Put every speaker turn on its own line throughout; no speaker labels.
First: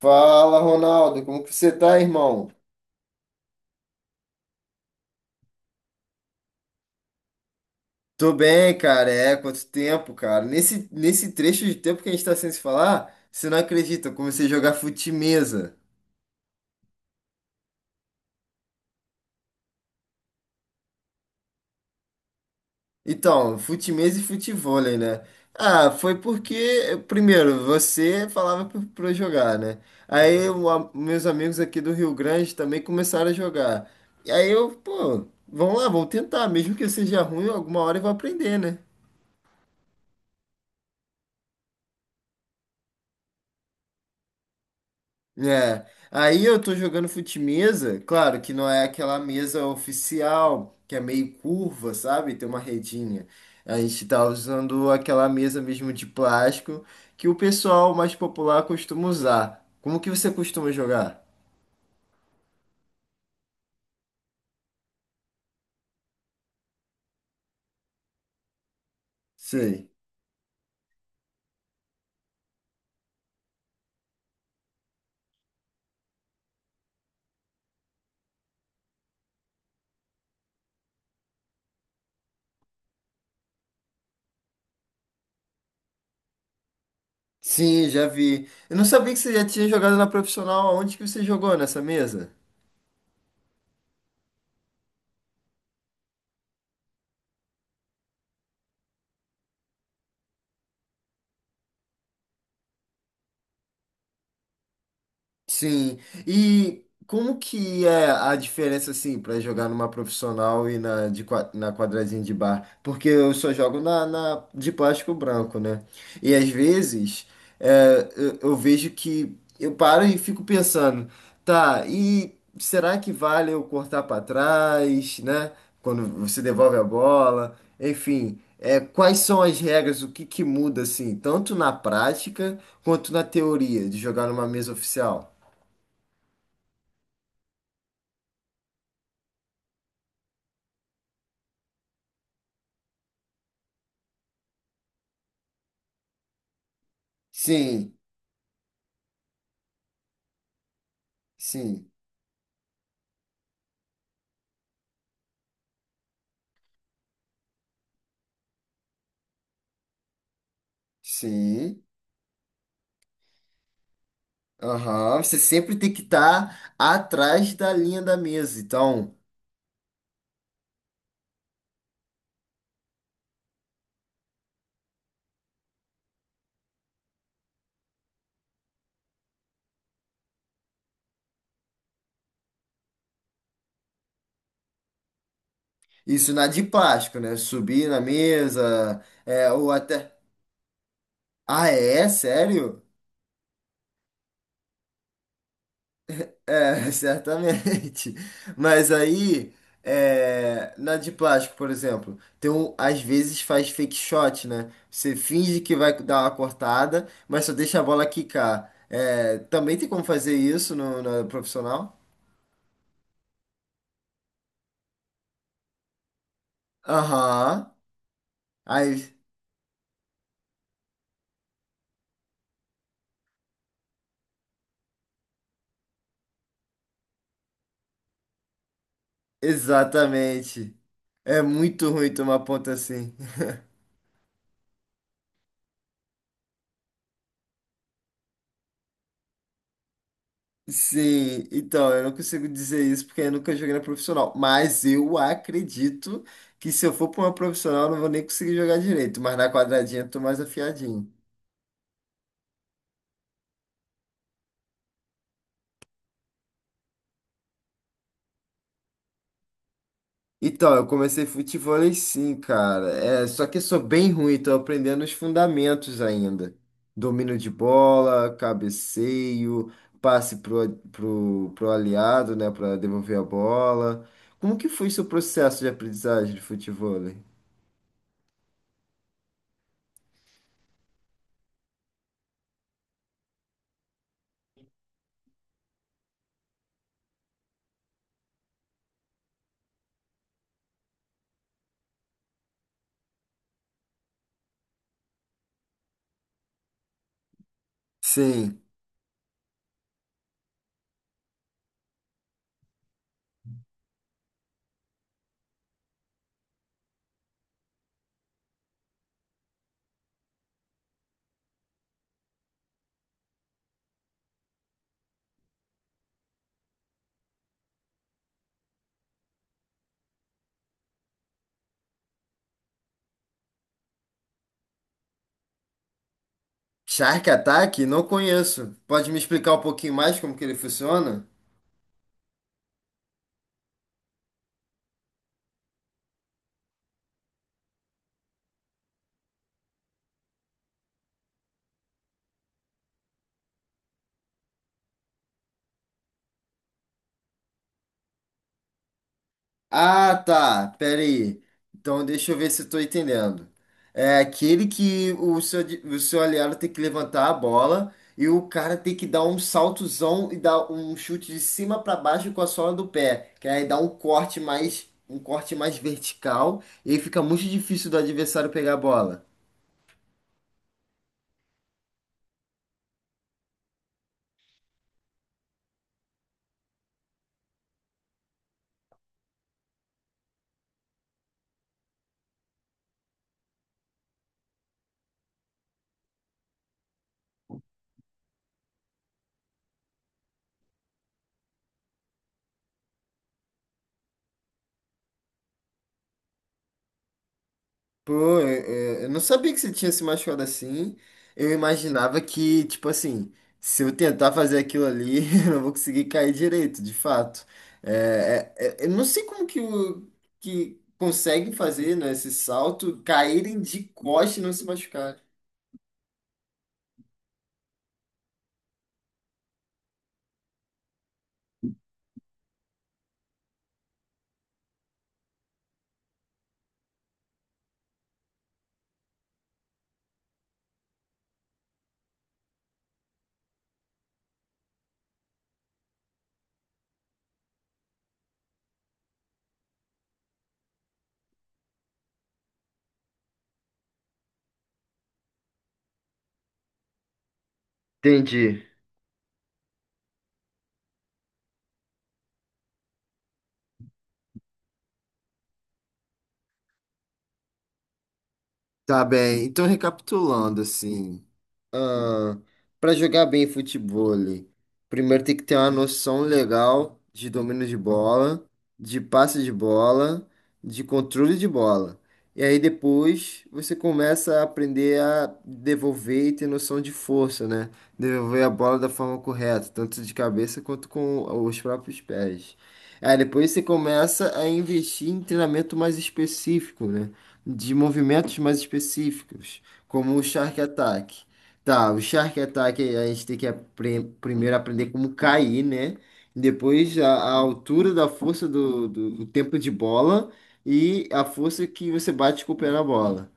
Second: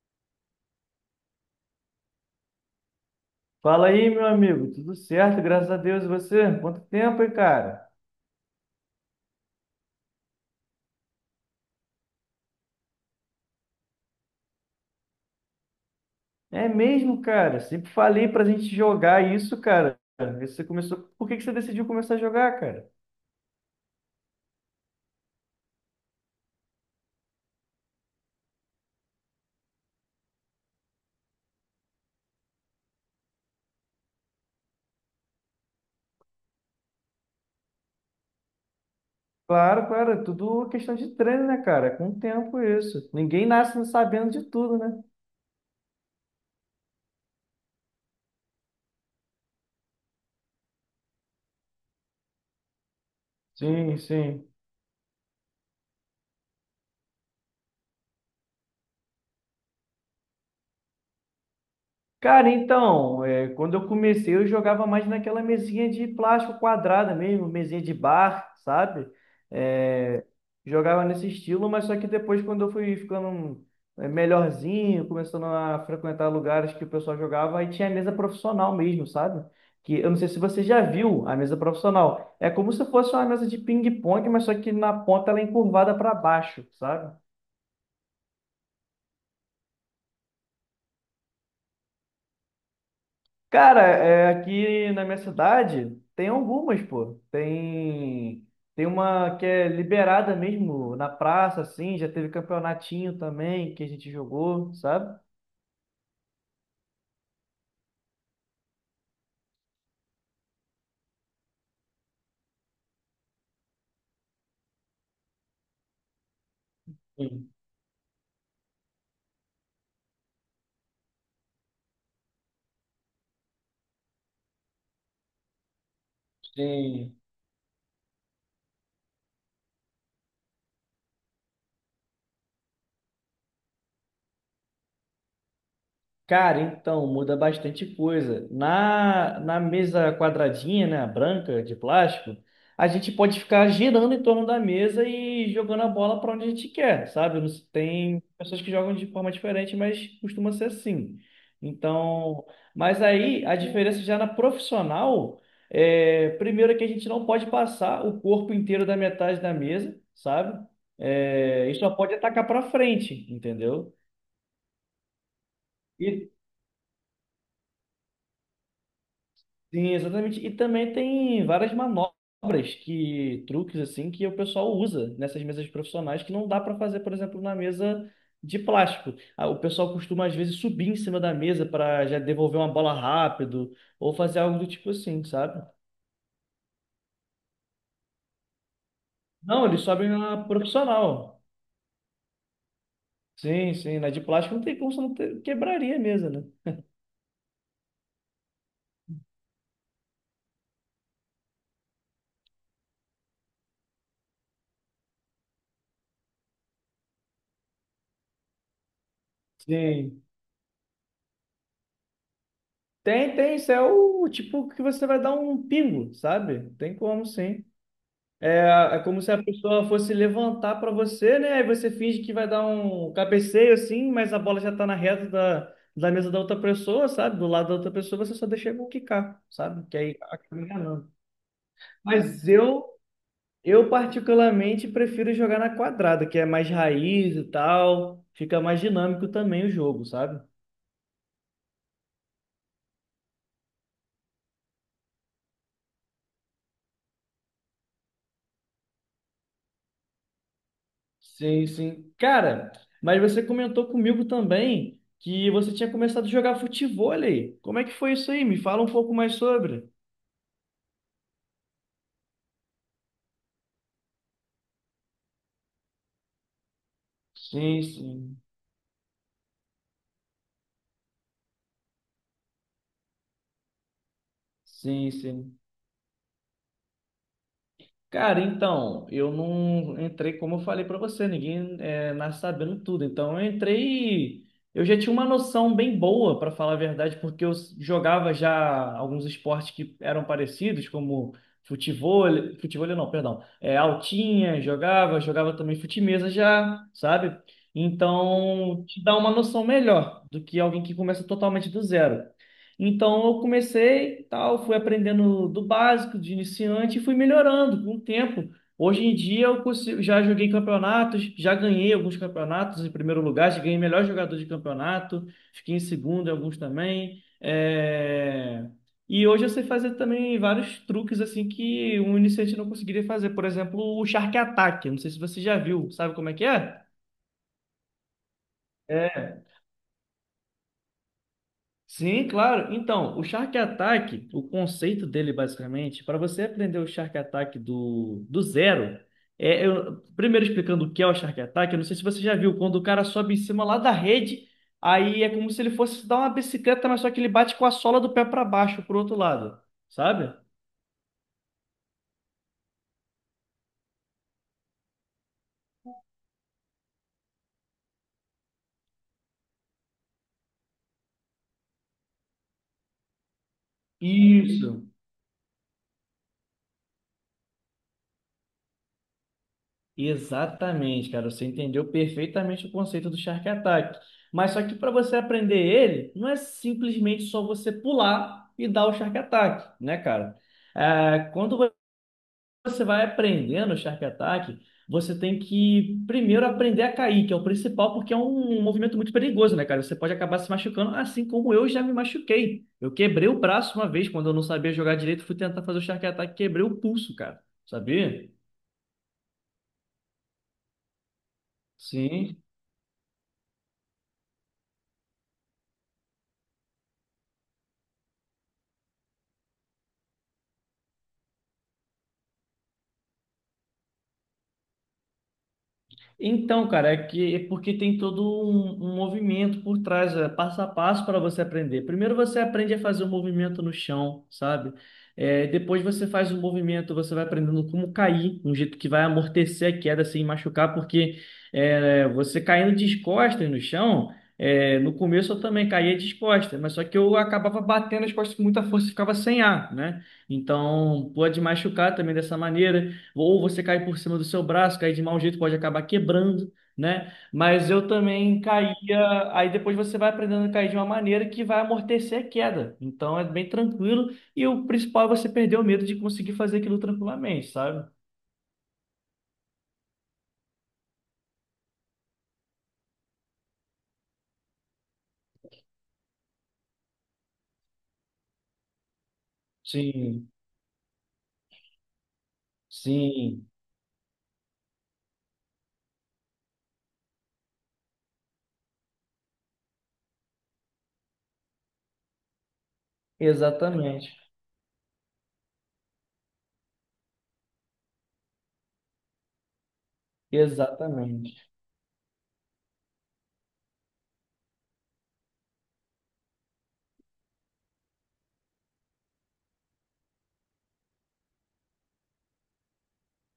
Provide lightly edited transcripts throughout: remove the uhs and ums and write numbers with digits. Fala, Ronaldo, como que você tá, irmão?
Fala aí, meu amigo. Tudo certo? Graças a Deus. E você? Quanto tempo, hein, cara?
Tô bem, cara. É, quanto tempo, cara. Nesse trecho de tempo que a gente tá sem se falar, você não acredita, eu comecei a jogar fute-mesa.
É mesmo, cara. Sempre falei pra gente jogar isso, cara. Você começou. Por que que você decidiu começar a jogar, cara?
Então, fute-mesa e futevôlei, né? Ah, foi porque, primeiro, você falava pra eu jogar, né? Meus amigos aqui do Rio Grande também começaram a jogar. E aí eu, pô, vamos lá, vamos tentar. Mesmo que eu seja ruim, alguma hora eu vou aprender, né?
Claro, claro. Tudo questão de treino, né, cara? Com o tempo isso. Ninguém nasce sabendo de tudo, né?
É, aí eu tô jogando fute-mesa, claro que não é aquela mesa oficial, que é meio curva, sabe? Tem uma redinha. A
Sim,
gente tá
sim.
usando aquela mesa mesmo de plástico que o pessoal mais popular costuma usar. Como que você costuma jogar?
Cara, então, quando eu comecei, eu jogava mais naquela mesinha de plástico quadrada mesmo, mesinha de bar, sabe? É,
Sei.
jogava nesse estilo, mas só que depois, quando eu fui ficando melhorzinho, começando a frequentar lugares que o pessoal jogava, aí tinha mesa profissional mesmo, sabe? Que eu não sei se você já viu a mesa profissional. É como se fosse uma mesa de ping-pong, mas só que na ponta ela é encurvada para baixo, sabe?
Sim, já vi. Eu não sabia que você já tinha jogado na profissional. Onde que você jogou nessa mesa?
Cara, aqui na minha cidade tem algumas, pô. Tem. Tem uma que é liberada mesmo na praça, assim, já teve campeonatinho também que a gente jogou, sabe?
Sim. E como que é a diferença, assim, para jogar numa profissional e na, de, na quadradinha de bar? Porque eu só jogo na, na de plástico branco, né? E às vezes
Sim,
é, eu vejo que eu paro e fico pensando, tá, e será que vale eu cortar para trás, né? Quando você devolve a
sim.
bola, enfim. É, quais são as regras, o que que muda, assim, tanto na prática quanto na teoria de jogar numa mesa oficial?
Cara, então, muda bastante coisa. Na mesa quadradinha, né, branca, de plástico, a gente pode ficar girando em torno da mesa e jogando a bola para onde a gente quer, sabe?
Sim,
Tem pessoas que jogam de forma diferente, mas costuma ser assim.
sim,
Então, mas aí a diferença já na profissional primeiro é que a gente não pode passar o corpo inteiro da metade da mesa, sabe? E
sim.
só pode atacar para frente, entendeu?
Aham. Você sempre tem que
E
estar atrás da linha da mesa. Então,
Sim, exatamente. E também tem várias manobras truques assim, que o pessoal usa nessas mesas profissionais que não dá para fazer, por exemplo, na mesa de plástico. Ah, o pessoal costuma às vezes subir em cima da mesa para já devolver uma bola rápido ou fazer algo do tipo assim, sabe?
isso na de plástico, né? Subir na mesa, é,
Não,
ou
eles sobem
até.
na profissional.
Ah, é? Sério?
Sim, sim, na de plástico não tem como você não ter- quebraria a mesa, né?
É, certamente. Mas aí, é, na de plástico, por exemplo, tem um, às vezes faz fake shot, né? Você finge que vai dar uma cortada, mas só deixa a bola quicar. É, também tem como
Sim.
fazer isso no, na profissional?
Tem, tem, isso é o tipo que você vai dar um pingo, sabe? Tem como,
Aham.
sim.
Ai,
É como se a pessoa fosse levantar para você, né? Aí você finge que vai dar um cabeceio assim, mas a bola já tá na reta da mesa da outra pessoa, sabe? Do lado da outra pessoa, você só deixa ele quicar, sabe? Que aí acaba
exatamente.
enganando.
É muito ruim tomar
Mas
ponto
eu,
assim.
eu particularmente prefiro jogar na quadrada, que é mais raiz e tal, fica mais dinâmico também o jogo, sabe?
Sim, então, eu não consigo dizer isso porque eu nunca joguei na profissional. Mas eu acredito que se eu for pra uma profissional, eu não vou nem conseguir jogar direito. Mas na quadradinha eu tô mais afiadinho.
Sim, sim. Cara, mas você comentou comigo também que você tinha começado a jogar futevôlei. Como é que foi isso aí? Me fala um pouco mais sobre.
Então, eu comecei futevôlei sim, cara. É, só que eu sou bem ruim, tô aprendendo os fundamentos ainda. Domínio de
Sim,
bola,
sim,
cabeceio, passe pro aliado, né, para devolver a bola. Como que foi seu
sim, sim.
processo de aprendizagem de futevôlei?
Cara, então, eu não entrei, como eu falei pra você, ninguém nasce sabendo tudo. Então, eu entrei, eu já tinha uma noção bem boa, pra falar a verdade, porque eu jogava já alguns esportes que eram parecidos, como futebol, futebol não, perdão, altinha, jogava também fute-mesa já, sabe?
Sim.
Então, te dá uma noção melhor do que alguém que começa totalmente do zero. Então eu comecei, tal, fui aprendendo do básico, de iniciante, e fui melhorando com o tempo. Hoje em dia eu consigo, já joguei campeonatos, já ganhei alguns campeonatos em primeiro lugar, já ganhei melhor jogador de campeonato, fiquei em segundo em alguns também. E hoje eu sei fazer também vários truques assim que um iniciante não conseguiria fazer. Por exemplo, o Shark Attack. Não sei se você já viu, sabe como é que é?
Shark Attack? Não conheço. Pode me
É.
explicar um pouquinho mais como que ele funciona?
Sim, claro. Então, o Shark Attack, o conceito dele basicamente, para você aprender o Shark Attack do zero, primeiro explicando o que é o Shark Attack, eu não sei se você já viu, quando o cara sobe em cima lá da rede, aí é como se ele fosse dar uma bicicleta, mas só que ele bate com a sola do pé para baixo, pro outro lado,
Ah,
sabe?
tá. Pera aí. Então deixa eu ver se eu tô entendendo. É aquele que o seu, o seu aliado tem que levantar a bola e o cara tem que dar um saltozão e dar um chute de cima para baixo com a sola do pé, que aí dá
Isso.
um corte mais vertical e aí fica muito difícil do adversário pegar a bola.
Exatamente, cara. Você entendeu perfeitamente o conceito do Shark Attack. Mas só que para você aprender ele, não é simplesmente só você pular e dar o Shark Attack, né, cara? Quando você vai aprendendo o Shark Attack, você tem que primeiro aprender a cair, que é o principal, porque é um movimento muito perigoso, né, cara? Você pode acabar se machucando, assim como eu já me machuquei. Eu quebrei o braço uma vez quando eu não sabia jogar direito, fui tentar fazer o Shark Attack, quebrei o pulso, cara. Sabia?
Pô, eu não sabia que você tinha se machucado assim. Eu imaginava
Sim.
que, tipo assim, se eu tentar fazer aquilo ali, eu não vou conseguir cair direito, de fato. Eu não sei como que, o, que conseguem fazer, né, esse salto, caírem de costa e não se machucar.
Então, cara, é que é porque tem todo um movimento por trás, passo a passo para você aprender. Primeiro você aprende a fazer o movimento no chão, sabe? Depois você faz o movimento, você vai aprendendo como cair, um jeito que vai amortecer a queda sem machucar, porque você caindo descostas no chão, no começo eu também caía descostas, mas só que eu acabava batendo as costas com muita força e ficava sem ar, né? Então pode machucar também dessa maneira ou você cair por cima do seu braço, cair de mau jeito, pode acabar quebrando, né? Mas eu também
Entendi.
caía, aí depois você vai aprendendo a cair de uma maneira que vai amortecer a queda. Então é bem tranquilo e o principal é você perder o medo de conseguir fazer aquilo tranquilamente, sabe?
Tá bem. Então, recapitulando, assim, para jogar bem futebol, primeiro tem que ter uma noção legal de domínio de bola, de passe de bola,
Sim,
de controle de bola. E aí depois
sim,
você começa a aprender a devolver e ter noção de força, né? Devolver a bola da forma correta, tanto de cabeça quanto com os próprios pés. Aí depois você
exatamente,
começa a investir em treinamento mais específico, né? De movimentos mais específicos, como o Shark Attack.
exatamente.
Tá, o Shark Attack a gente tem que primeiro aprender como cair, né? Depois a altura da força do tempo de bola e a força que você bate com o pé na bola.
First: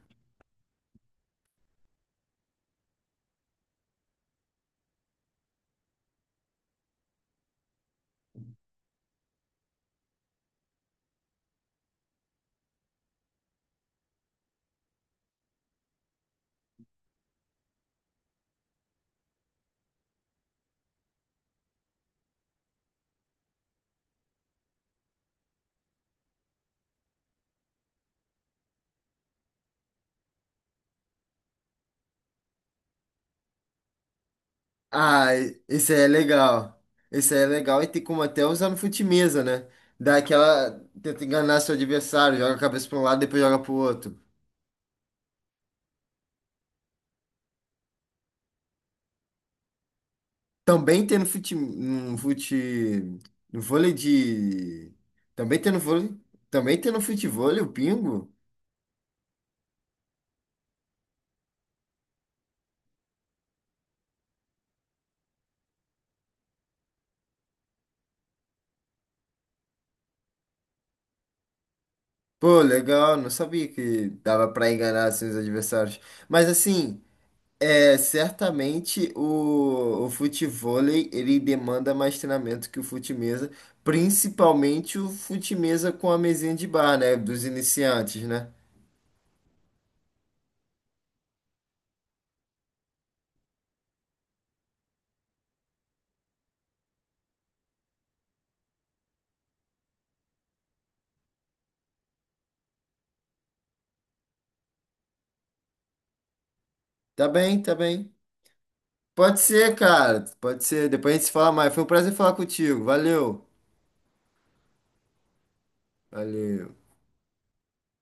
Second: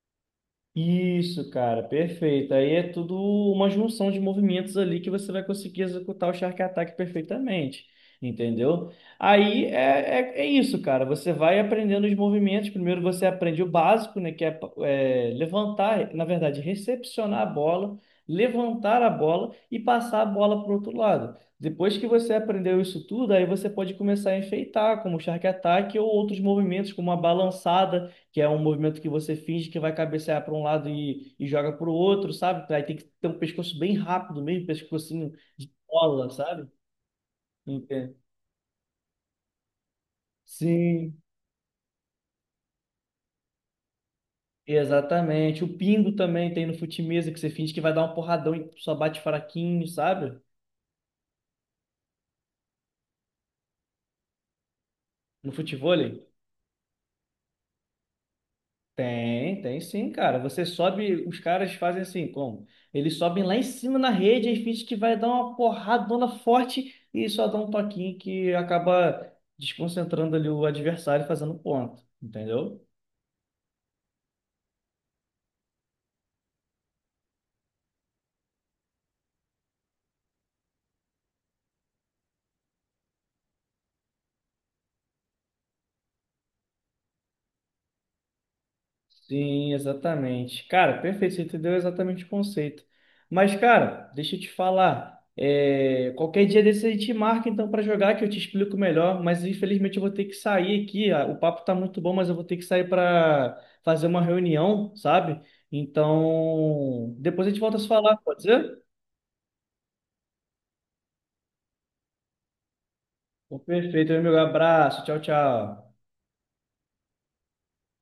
Isso, cara, perfeito. Aí é tudo uma junção de movimentos ali que você vai conseguir executar o Shark Attack perfeitamente, entendeu? Aí é isso, cara. Você vai aprendendo os movimentos. Primeiro você aprende o básico, né? Que é, levantar, na verdade, recepcionar a bola, levantar a bola e passar a bola para o outro lado. Depois que você aprendeu isso tudo, aí você pode começar a enfeitar, como o Shark Attack ou outros movimentos, como a balançada, que é um movimento que você finge que vai cabecear para um lado e joga para o outro, sabe? Aí tem que ter um pescoço bem rápido mesmo,
Ah,
pescocinho de
esse aí é
bola, sabe?
legal. Esse aí é legal e tem
Entende?
como até usar no fute-mesa, né? Dá aquela.
Sim,
Tenta enganar seu adversário, joga a cabeça para um lado, depois joga pro outro.
exatamente. O pingo também tem no fute-mesa, que você finge que vai dar um porradão e só bate fraquinho, sabe?
Também tem no no vôlei de,
No
também tem no vôlei,
futevôlei.
também tem no futevôlei o pingo.
Tem, tem sim, cara. Você sobe, os caras fazem assim, como? Eles sobem lá em cima na rede e finge que vai dar uma porradona forte e só dá um toquinho que acaba desconcentrando ali o adversário e fazendo ponto,
Pô,
entendeu?
legal, não sabia que dava pra enganar assim, os adversários. Mas assim, é, certamente o futevôlei, ele demanda mais treinamento que o fute-mesa, principalmente o fute-mesa com a mesinha de bar, né, dos iniciantes, né?
Sim, exatamente. Cara, perfeito, você entendeu exatamente o conceito. Mas, cara, deixa eu te falar. Qualquer dia desse a gente marca então para jogar, que eu te explico melhor. Mas infelizmente eu vou ter que sair aqui. O papo tá muito bom, mas eu vou ter que sair para fazer uma reunião, sabe? Então,
Tá
depois a gente
bem, tá
volta a se
bem.
falar, pode ser?
Pode ser, cara, pode ser. Depois a gente se fala mais. Foi um prazer falar contigo. Valeu.
Então, perfeito, meu amigo. Abraço, tchau, tchau.
Valeu.